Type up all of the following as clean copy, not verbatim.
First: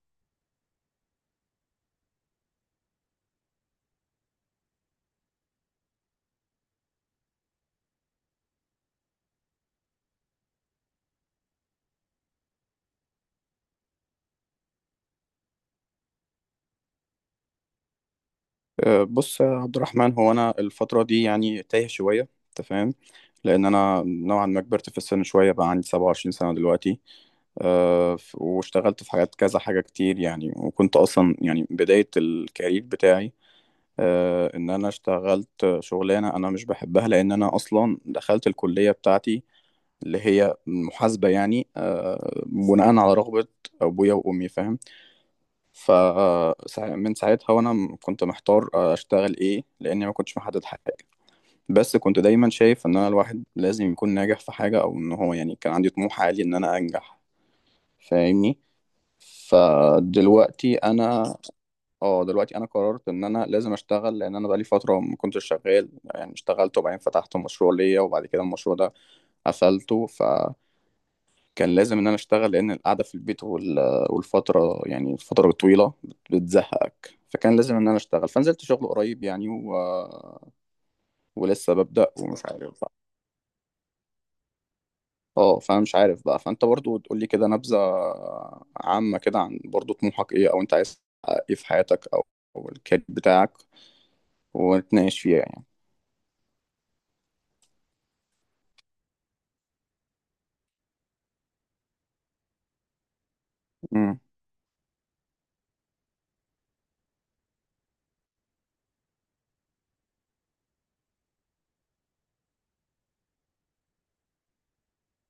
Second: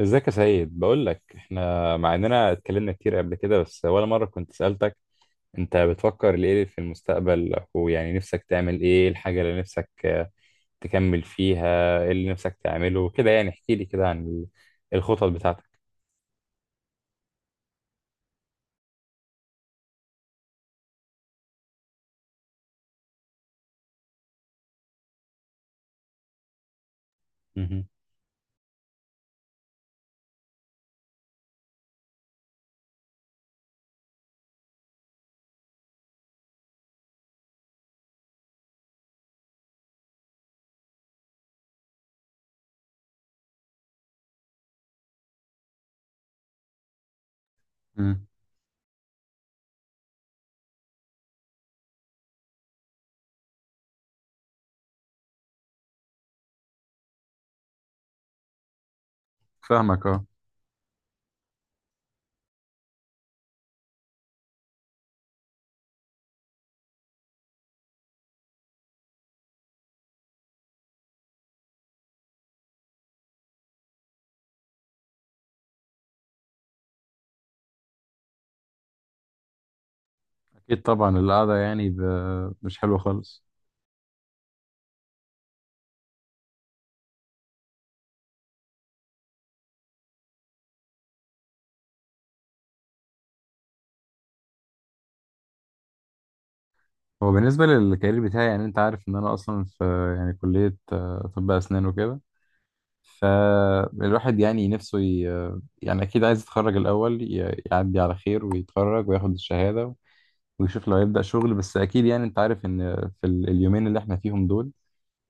ازيك يا سيد؟ بقول لك احنا مع اننا اتكلمنا كتير قبل كده، بس ولا مره كنت سالتك انت بتفكر ليه في المستقبل، ويعني نفسك تعمل ايه؟ إيه الحاجه اللي نفسك تكمل فيها؟ ايه اللي نفسك تعمله كده؟ يعني احكي لي كده عن الخطط بتاعتك. بص يا عبد الرحمن، هو انا الفتره دي يعني تايه شويه، انت فاهم؟ لان انا نوعا ما كبرت في السن شويه، بقى عندي 27 سنه دلوقتي. مهم. واشتغلت في حاجات كذا حاجه كتير يعني، وكنت اصلا يعني بدايه الكارير بتاعي، ان انا اشتغلت شغلانه انا مش بحبها، لان انا اصلا دخلت الكليه بتاعتي اللي هي محاسبه يعني بناء على رغبه ابويا وامي، فاهم؟ ف من ساعتها وانا كنت مم. محتار اشتغل ايه، لاني ما كنتش محدد حاجه. بس كنت دايما شايف ان انا الواحد لازم يكون ناجح في حاجه، او ان هو يعني كان عندي طموح عالي ان انا انجح، فاهمني؟ فاهمك، اه. فدلوقتي انا اه، دلوقتي انا قررت ان انا لازم اشتغل، لان انا بقالي فتره ما كنتش شغال يعني. اشتغلت وبعدين فتحت مشروع ليا، وبعد كده المشروع ده قفلته. كان لازم ان انا اشتغل، لان القعده في البيت والفتره يعني الفتره الطويله بتزهقك، فكان لازم ان انا اشتغل، فنزلت شغل قريب يعني اكيد طبعا، القعده ولسه ببدأ ومش مش عارف بقى. حلوه خالص. اه، فمش عارف بقى. فانت برضو تقول لي كده نبذه عامه كده عن برضو طموحك ايه، او انت عايز تحقق ايه في حياتك، او الكارير بتاعك، ونتناقش فيها يعني. هو بالنسبه للكارير بتاعي، يعني انت عارف ان انا اصلا في يعني كليه، طب اسنان وكده. امم فالواحد يعني أكيد عايز يتخرج الأول، يعدي على خير ويتخرج وياخد الشهادة ويشوف لو يبدأ شغل. بس أكيد يعني أنت عارف إن في اليومين اللي إحنا فيهم دول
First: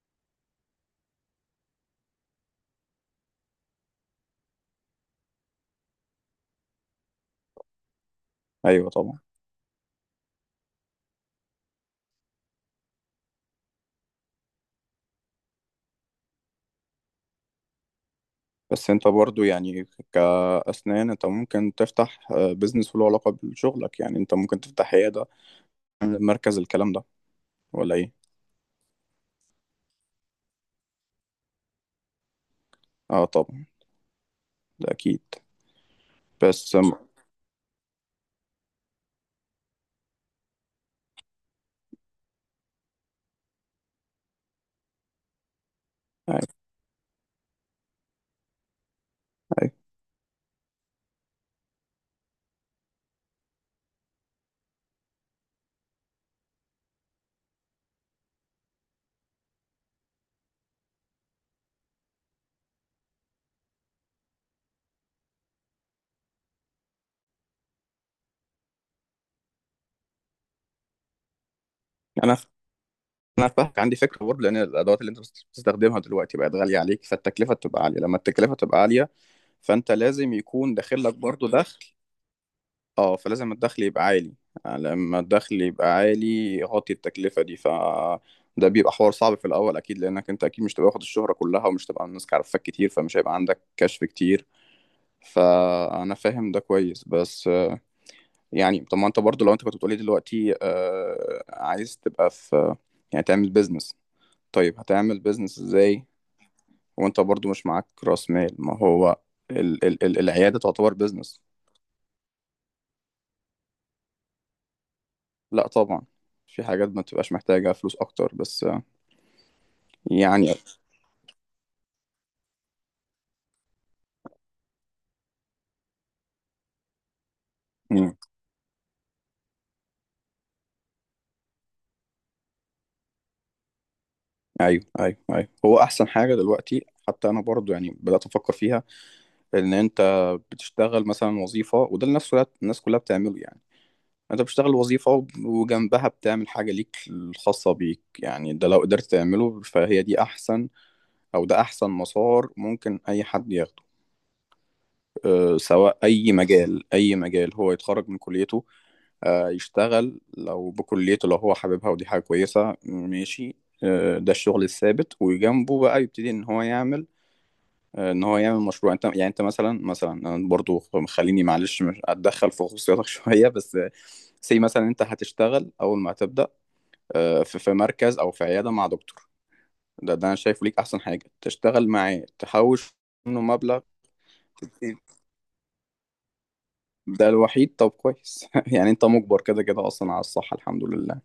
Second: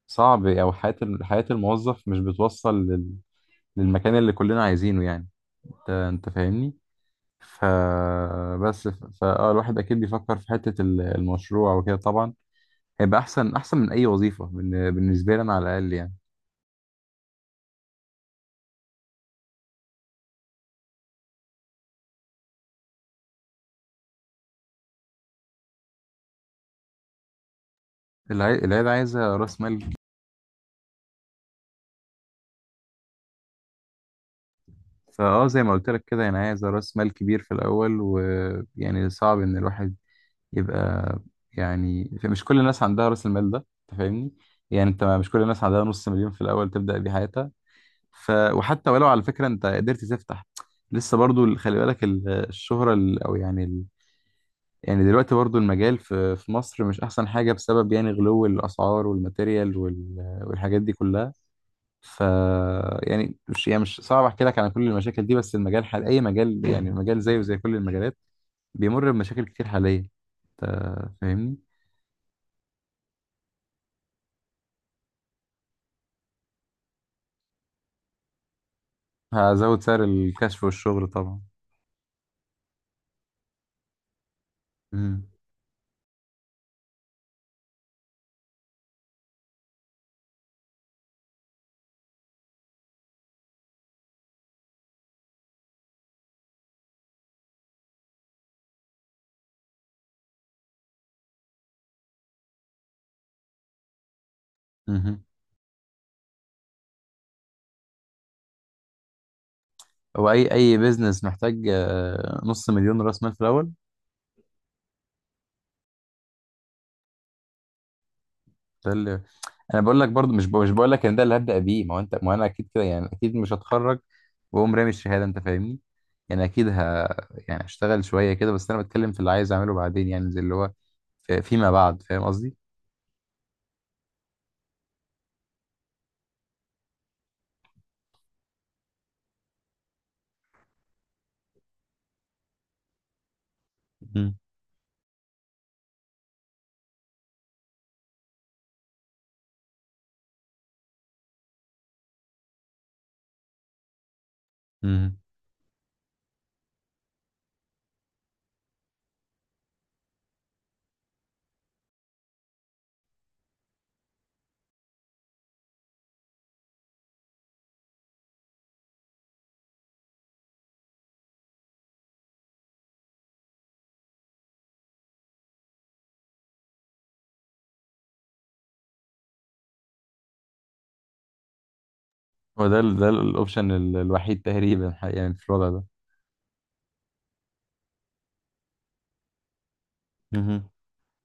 صعب، أو حياة حياة الموظف مش بتوصل للمكان اللي كلنا عايزينه يعني. أنت فاهمني؟ ايوه طبعا. فأه الواحد أكيد بيفكر في حتة المشروع وكده طبعا. هيبقى أحسن من أي وظيفة بالنسبة لي أنا على الأقل يعني. بس انت برضو يعني كأسنان، انت ممكن تفتح بيزنس له علاقة بشغلك، يعني انت ممكن تفتح عيادة، مركز، الكلام ده، ولا ايه؟ العيلة عايزة رأس مال. اه طبعا، ده اكيد. فاه زي ما قلت لك كده، يعني عايز بس راس أم- مال كبير في الاول، ويعني صعب ان الواحد يبقى. يعني مش كل الناس عندها راس المال ده، انت فاهمني؟ يعني انت مش كل الناس عندها نص مليون في أيوة، الاول تبدا بيه حياتها. ف وحتى ولو على فكره انت أيوة. قدرت تفتح، لسه برضو خلي بالك الشهره يعني دلوقتي برضو المجال في مصر مش احسن حاجه، بسبب يعني غلو الاسعار والماتيريال والحاجات دي كلها. ف يعني مش صعب احكي لك عن كل المشاكل دي، بس المجال حال اي مجال يعني مجال زيه زي كل المجالات، بيمر بمشاكل كتير حاليا. انت فاهمني؟ انا انا فاهمك، عندي فكره برضه، لان الادوات اللي انت بتستخدمها دلوقتي بقت غاليه عليك، فالتكلفه بتبقى عاليه. لما التكلفه تبقى عاليه، هزود فانت سعر لازم الكشف يكون داخل والشغل لك طبعا. برضه دخل، اه، فلازم الدخل يبقى عالي. لما امم. الدخل يبقى عالي يغطي التكلفه دي. ده بيبقى حوار صعب في الاول اكيد، لانك انت اكيد مش تبقى واخد الشهره كلها، ومش تبقى الناس عارفاك كتير، فمش هيبقى عندك كشف كتير. فانا فاهم ده كويس، بس يعني طب، ما انت برضه لو انت كنت بتقولي دلوقتي آه عايز تبقى في، يعني تعمل بيزنس، طيب هتعمل امم. بيزنس ازاي وانت برضه مش معاك راس مال؟ ما هو ال هو اي العيادة اي تعتبر بيزنس بيزنس. محتاج نص مليون راس مال في الاول. لا طبعا، في حاجات ما بتبقاش محتاجة فلوس اكتر، بس ده اللي انا بقول لك، برضو يعني. مش بقول لك ان ده اللي هبدا بيه. ما هو انت، ما انا اكيد كده يعني، اكيد مش هتخرج واقوم رامي الشهاده، انت فاهمني؟ يعني اكيد ه يعني اشتغل مم. شويه كده. بس انا بتكلم في اللي عايز اعمله بعدين، يعني زي اللي هو فيما بعد، فاهم قصدي؟ ايوه ايوه ايوه، هو احسن حاجة دلوقتي، حتى انا برضه يعني بدأت افكر فيها، ان انت بتشتغل مثلا وظيفة، وده اللي نفسه الناس كلها بتعمله يعني. مم. انت بتشتغل وظيفة، وجنبها بتعمل حاجة ليك الخاصة بيك، يعني ده لو قدرت تعمله، فهي دي احسن، او ده احسن مسار ممكن اي حد ياخده. مم. أه، سواء اي مجال، اي مجال هو يتخرج من كليته، أه يشتغل لو بكليته لو هو حاببها، ودي حاجة كويسة، ماشي. أه، ده الشغل الثابت، وجنبه بقى يبتدي ان هو يعمل، ان هو يعمل مشروع. انت يعني انت مثلا، انا برضو، خليني معلش مش اتدخل في خصوصياتك شويه، بس سي مثلا انت هتشتغل اول ما هتبدا، في مركز او في عياده مع دكتور. ده انا شايفه ليك احسن حاجه، تشتغل معاه، هو ده تحوش ده منه الاوبشن مبلغ. الوحيد تقريبا يعني في الوضع ده. ده الوحيد، طب كويس يعني انت مجبر كده كده اصلا، على الصحه، مهم. الحمد لله.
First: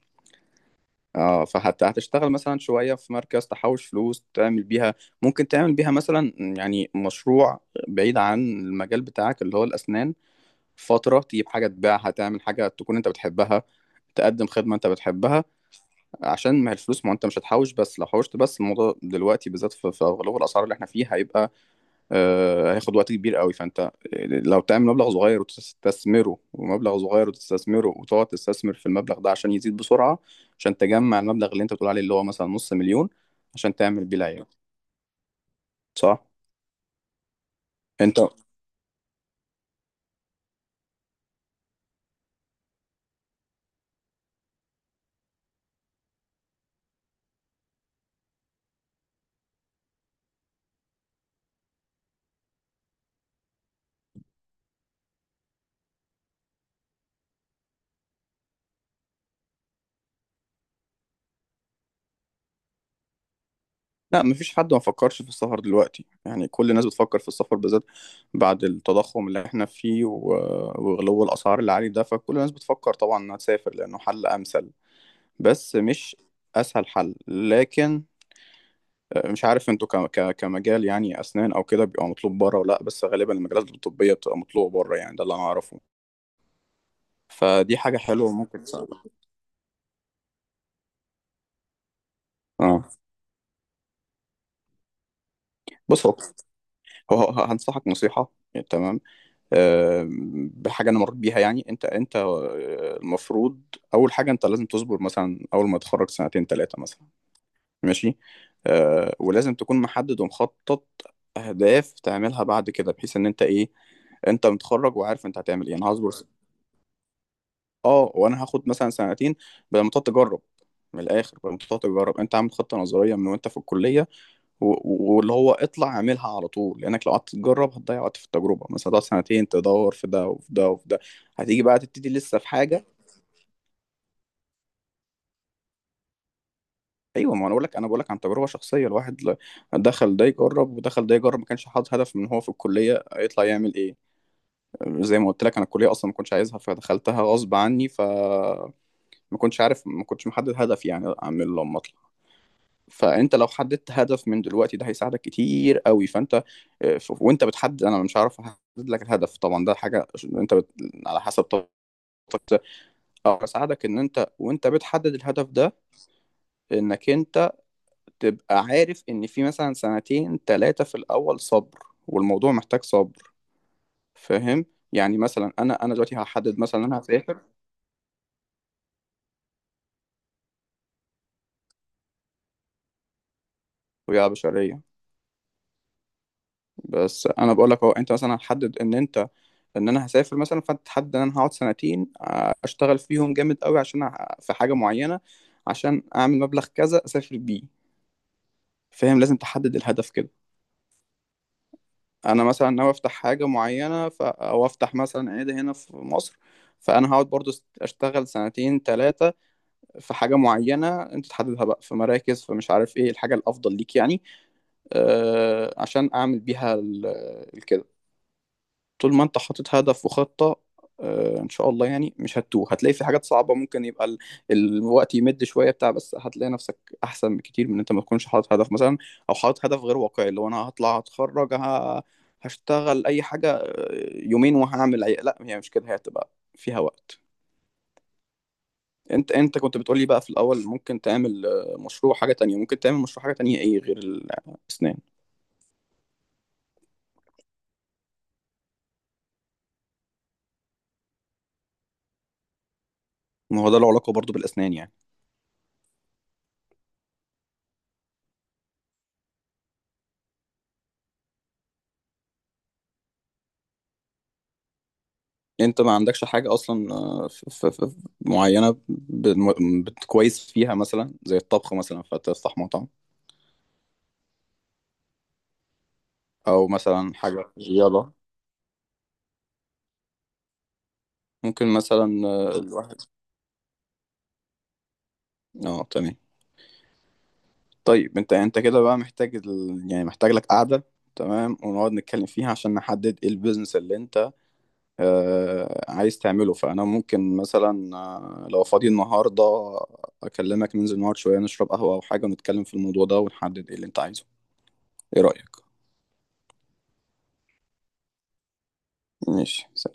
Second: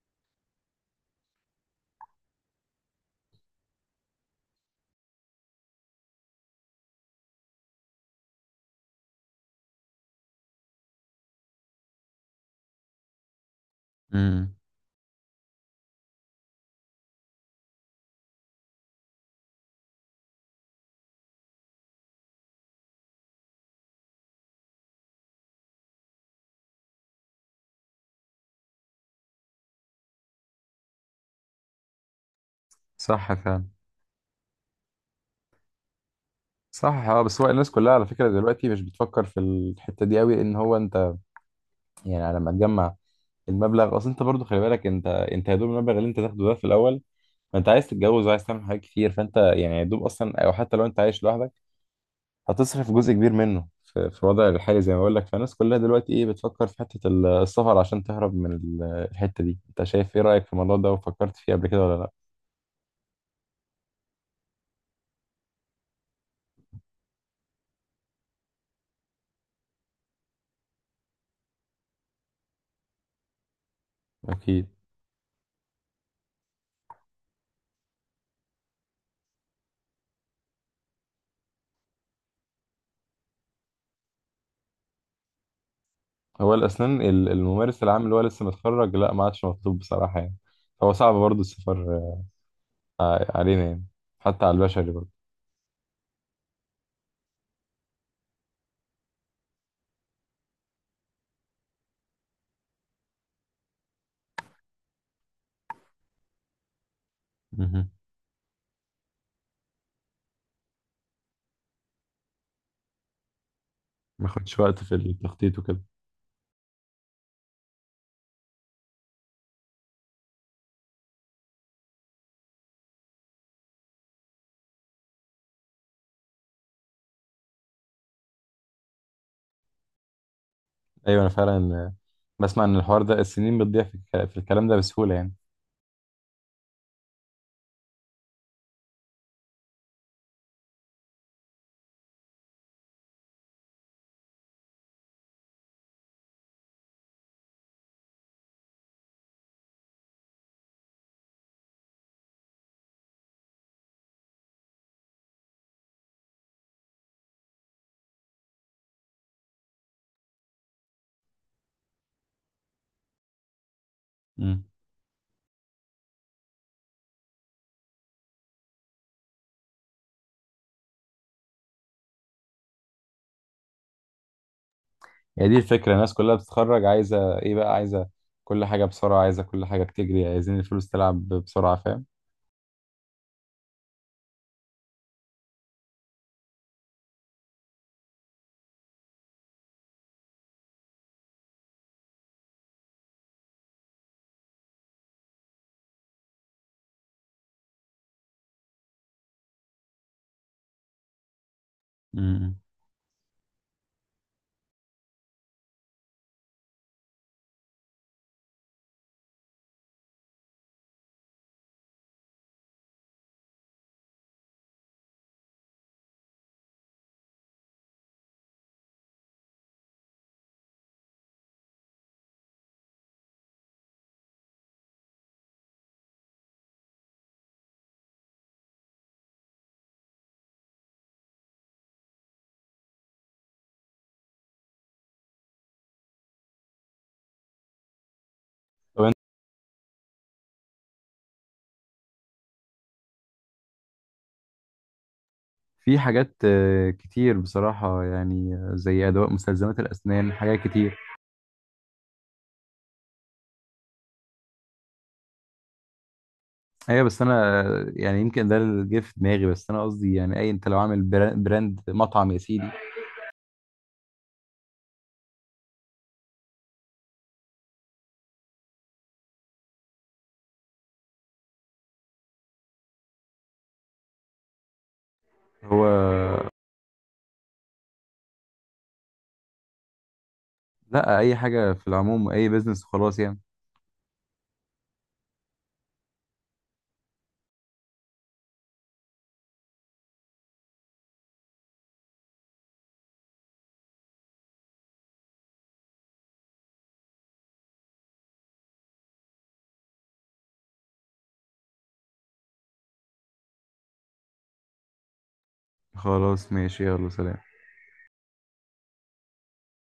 اه، فحتى هتشتغل مثلا شويه في مركز، تحوش فلوس تعمل بيها، ممكن تعمل بيها مثلا يعني مشروع بعيد عن المجال بتاعك اللي هو الاسنان، فتره تجيب حاجه تبيعها، تعمل حاجه تكون انت بتحبها، مم. تقدم امم. خدمه انت بتحبها، عشان ما هي الفلوس، ما انت مش هتحوش. بس لو حوشت، بس الموضوع دلوقتي بالذات في غلو الاسعار اللي احنا فيه، هيبقى، هياخد وقت كبير قوي. فانت لو تعمل مبلغ صغير وتستثمره، ومبلغ صغير وتستثمره، وتقعد تستثمر في المبلغ ده عشان يزيد بسرعة، عشان تجمع المبلغ اللي انت بتقول عليه، اللي هو مثلا نص مليون، صح فعلا. عشان تعمل بيه العيار. صح صح، اه. بس هو الناس كلها على انت فكره دلوقتي مش بتفكر في الحته دي قوي، لان هو انت يعني على ما تجمع المبلغ، اصل انت برضو خلي بالك، انت يا دوب المبلغ اللي انت تاخده ده في الاول، انت عايز تتجوز وعايز تعمل حاجات كتير، فانت يعني يا دوب اصلا. او حتى لو انت عايش لوحدك هتصرف جزء كبير منه في في الوضع الحالي، زي ما بقول لك. فالناس كلها دلوقتي ايه بتفكر في حتة السفر عشان تهرب من الحتة دي. انت شايف ايه رأيك في الموضوع ده، وفكرت فيه قبل كده ولا لا؟ لا، مفيش حد ما فكرش في السفر دلوقتي، يعني كل الناس بتفكر في السفر، بالذات بعد التضخم اللي احنا فيه، وغلو الأسعار اللي عليه ده، فكل الناس بتفكر طبعا إنها تسافر، لأنه حل اكيد. أمثل. بس مش أسهل حل، لكن مش عارف انتوا كمجال يعني أسنان أو كده، بيبقى مطلوب بره ولا لأ، بس غالبا المجالات الطبية بتبقى مطلوبة بره، يعني ده اللي أنا أعرفه. هو الاسنان فدي الممارس حاجة العام اللي هو حلوة لسه ممكن متخرج تساعدك. لا، ما عادش مطلوب بصراحة يعني. هو صعب برضه السفر اه، علينا يعني، حتى على البشري برضه. بص، هنصحك نصيحة، تمام، بحاجه انا مريت بيها. يعني انت المفروض اول حاجه انت لازم تصبر، مثلا اول ما تتخرج 2 3 مثلا، مهم. ماشي. ولازم تكون محدد ومخطط اهداف تعملها بعد كده، بحيث ان انت ايه، ما انت ياخدش وقت في متخرج وعارف انت التخطيط هتعمل ايه. وكده. انا هصبر اه، وانا هاخد مثلا 2، بدل ما تقعد تجرب. من الاخر، بدل ما تقعد تجرب، انت عامل خطه نظريه من وانت في الكليه، واللي هو اطلع اعملها على طول، لانك لو قعدت تجرب هتضيع وقت في التجربه، مثلا هتقعد 2 تدور في ده وفي ده وفي ده، ايوه انا هتيجي بقى فعلا تبتدي لسه في بسمع ان حاجه. الحوار ده، السنين بتضيع في في الكلام ده بسهولة يعني. ايوه، ما انا بقول لك، عن تجربه شخصيه. الواحد دخل ده يجرب ودخل ده يجرب، ما كانش حاطط هدف من هو في الكليه يطلع يعمل ايه. زي ما قلت لك، انا الكليه اصلا ما كنتش عايزها، فدخلتها غصب عني، فما كنتش عارف، ما كنتش محدد هدف يعني اعمل لما اطلع. فانت لو حددت هدف من دلوقتي، ده هيساعدك كتير قوي. فانت وانت بتحدد، انا مش عارف احدد لك الهدف طبعا، ده حاجه انت على حسب طاقتك. أقدر اساعدك ان انت مم. وانت بتحدد الهدف ده، انك انت تبقى عارف ان في مثلا 2 3 في الاول صبر، والموضوع محتاج صبر، فاهم؟ يعني هي مثلا دي انا الفكرة، انا الناس دلوقتي كلها هحدد مثلا بتتخرج إن انا هسافر، عايزة ايه؟ بقى عايزة كل حاجة بسرعة، عايزة كل حاجة بتجري، عايزين الفلوس تلعب بسرعة، فاهم؟ ويا بشريه. بس انا بقول لك اهو، انت مثلا هتحدد ان ان انا هسافر مثلا، فانت تحدد ان انا هقعد 2، اشتغل فيهم جامد قوي، عشان في حاجه معينه، عشان اعمل مبلغ كذا اسافر بيه. فاهم؟ لازم تحدد الهدف كده. انا مم. مثلا ناوي افتح حاجه معينه، او افتح مثلا عياده هنا في مصر، فانا هقعد برضو اشتغل 2 3 في حاجه معينه انت تحددها بقى في مراكز، فمش عارف ايه الحاجه الافضل ليك يعني، عشان اعمل بيها الكده. طول ما انت حاطط هدف وخطة، ان شاء الله يعني مش هتتوه، هتلاقي في حاجات صعبة ممكن يبقى الوقت يمد شوية بتاع، بس هتلاقي نفسك احسن بكتير من ان انت ما تكونش حاطط هدف مثلا، او حاطط هدف غير واقعي، اللي هو انا هطلع هتخرج هشتغل اي حاجة يومين وهعمل لا، هي مش كده، هي هتبقى فيها وقت. طب انت، انت كنت بتقولي بقى في الاول ممكن تعمل مشروع حاجة تانية، ممكن تعمل مشروع حاجة تانية، ايه غير الاسنان؟ في حاجات كتير بصراحة يعني، زي أدوات مستلزمات الأسنان، حاجات كتير. ما هو ده له علاقة برضه بالاسنان يعني. أيوة، بس أنا يعني يمكن ده اللي جه في دماغي. بس أنا قصدي يعني أي، أنت لو عامل براند مطعم يا سيدي. انت ما عندكش حاجة اصلا معينة كويس فيها، مثلا زي الطبخ مثلا، فتفتح مطعم، هو او مثلا حاجة، يلا. لأ، أي ممكن حاجة في مثلا العموم، أي بيزنس الواحد، خلاص يعني. اه تمام. طيب، انت كده بقى محتاج يعني محتاج لك قعدة، تمام، ونقعد نتكلم فيها عشان نحدد ايه البيزنس اللي انت آه عايز تعمله. فانا ممكن مثلا لو فاضي النهارده اكلمك، ننزل نقعد شوية نشرب قهوة او حاجة، ونتكلم في الموضوع ده ونحدد ايه اللي انت عايزه. ايه رأيك؟ خلاص ماشي، يلا سلام. ماشي.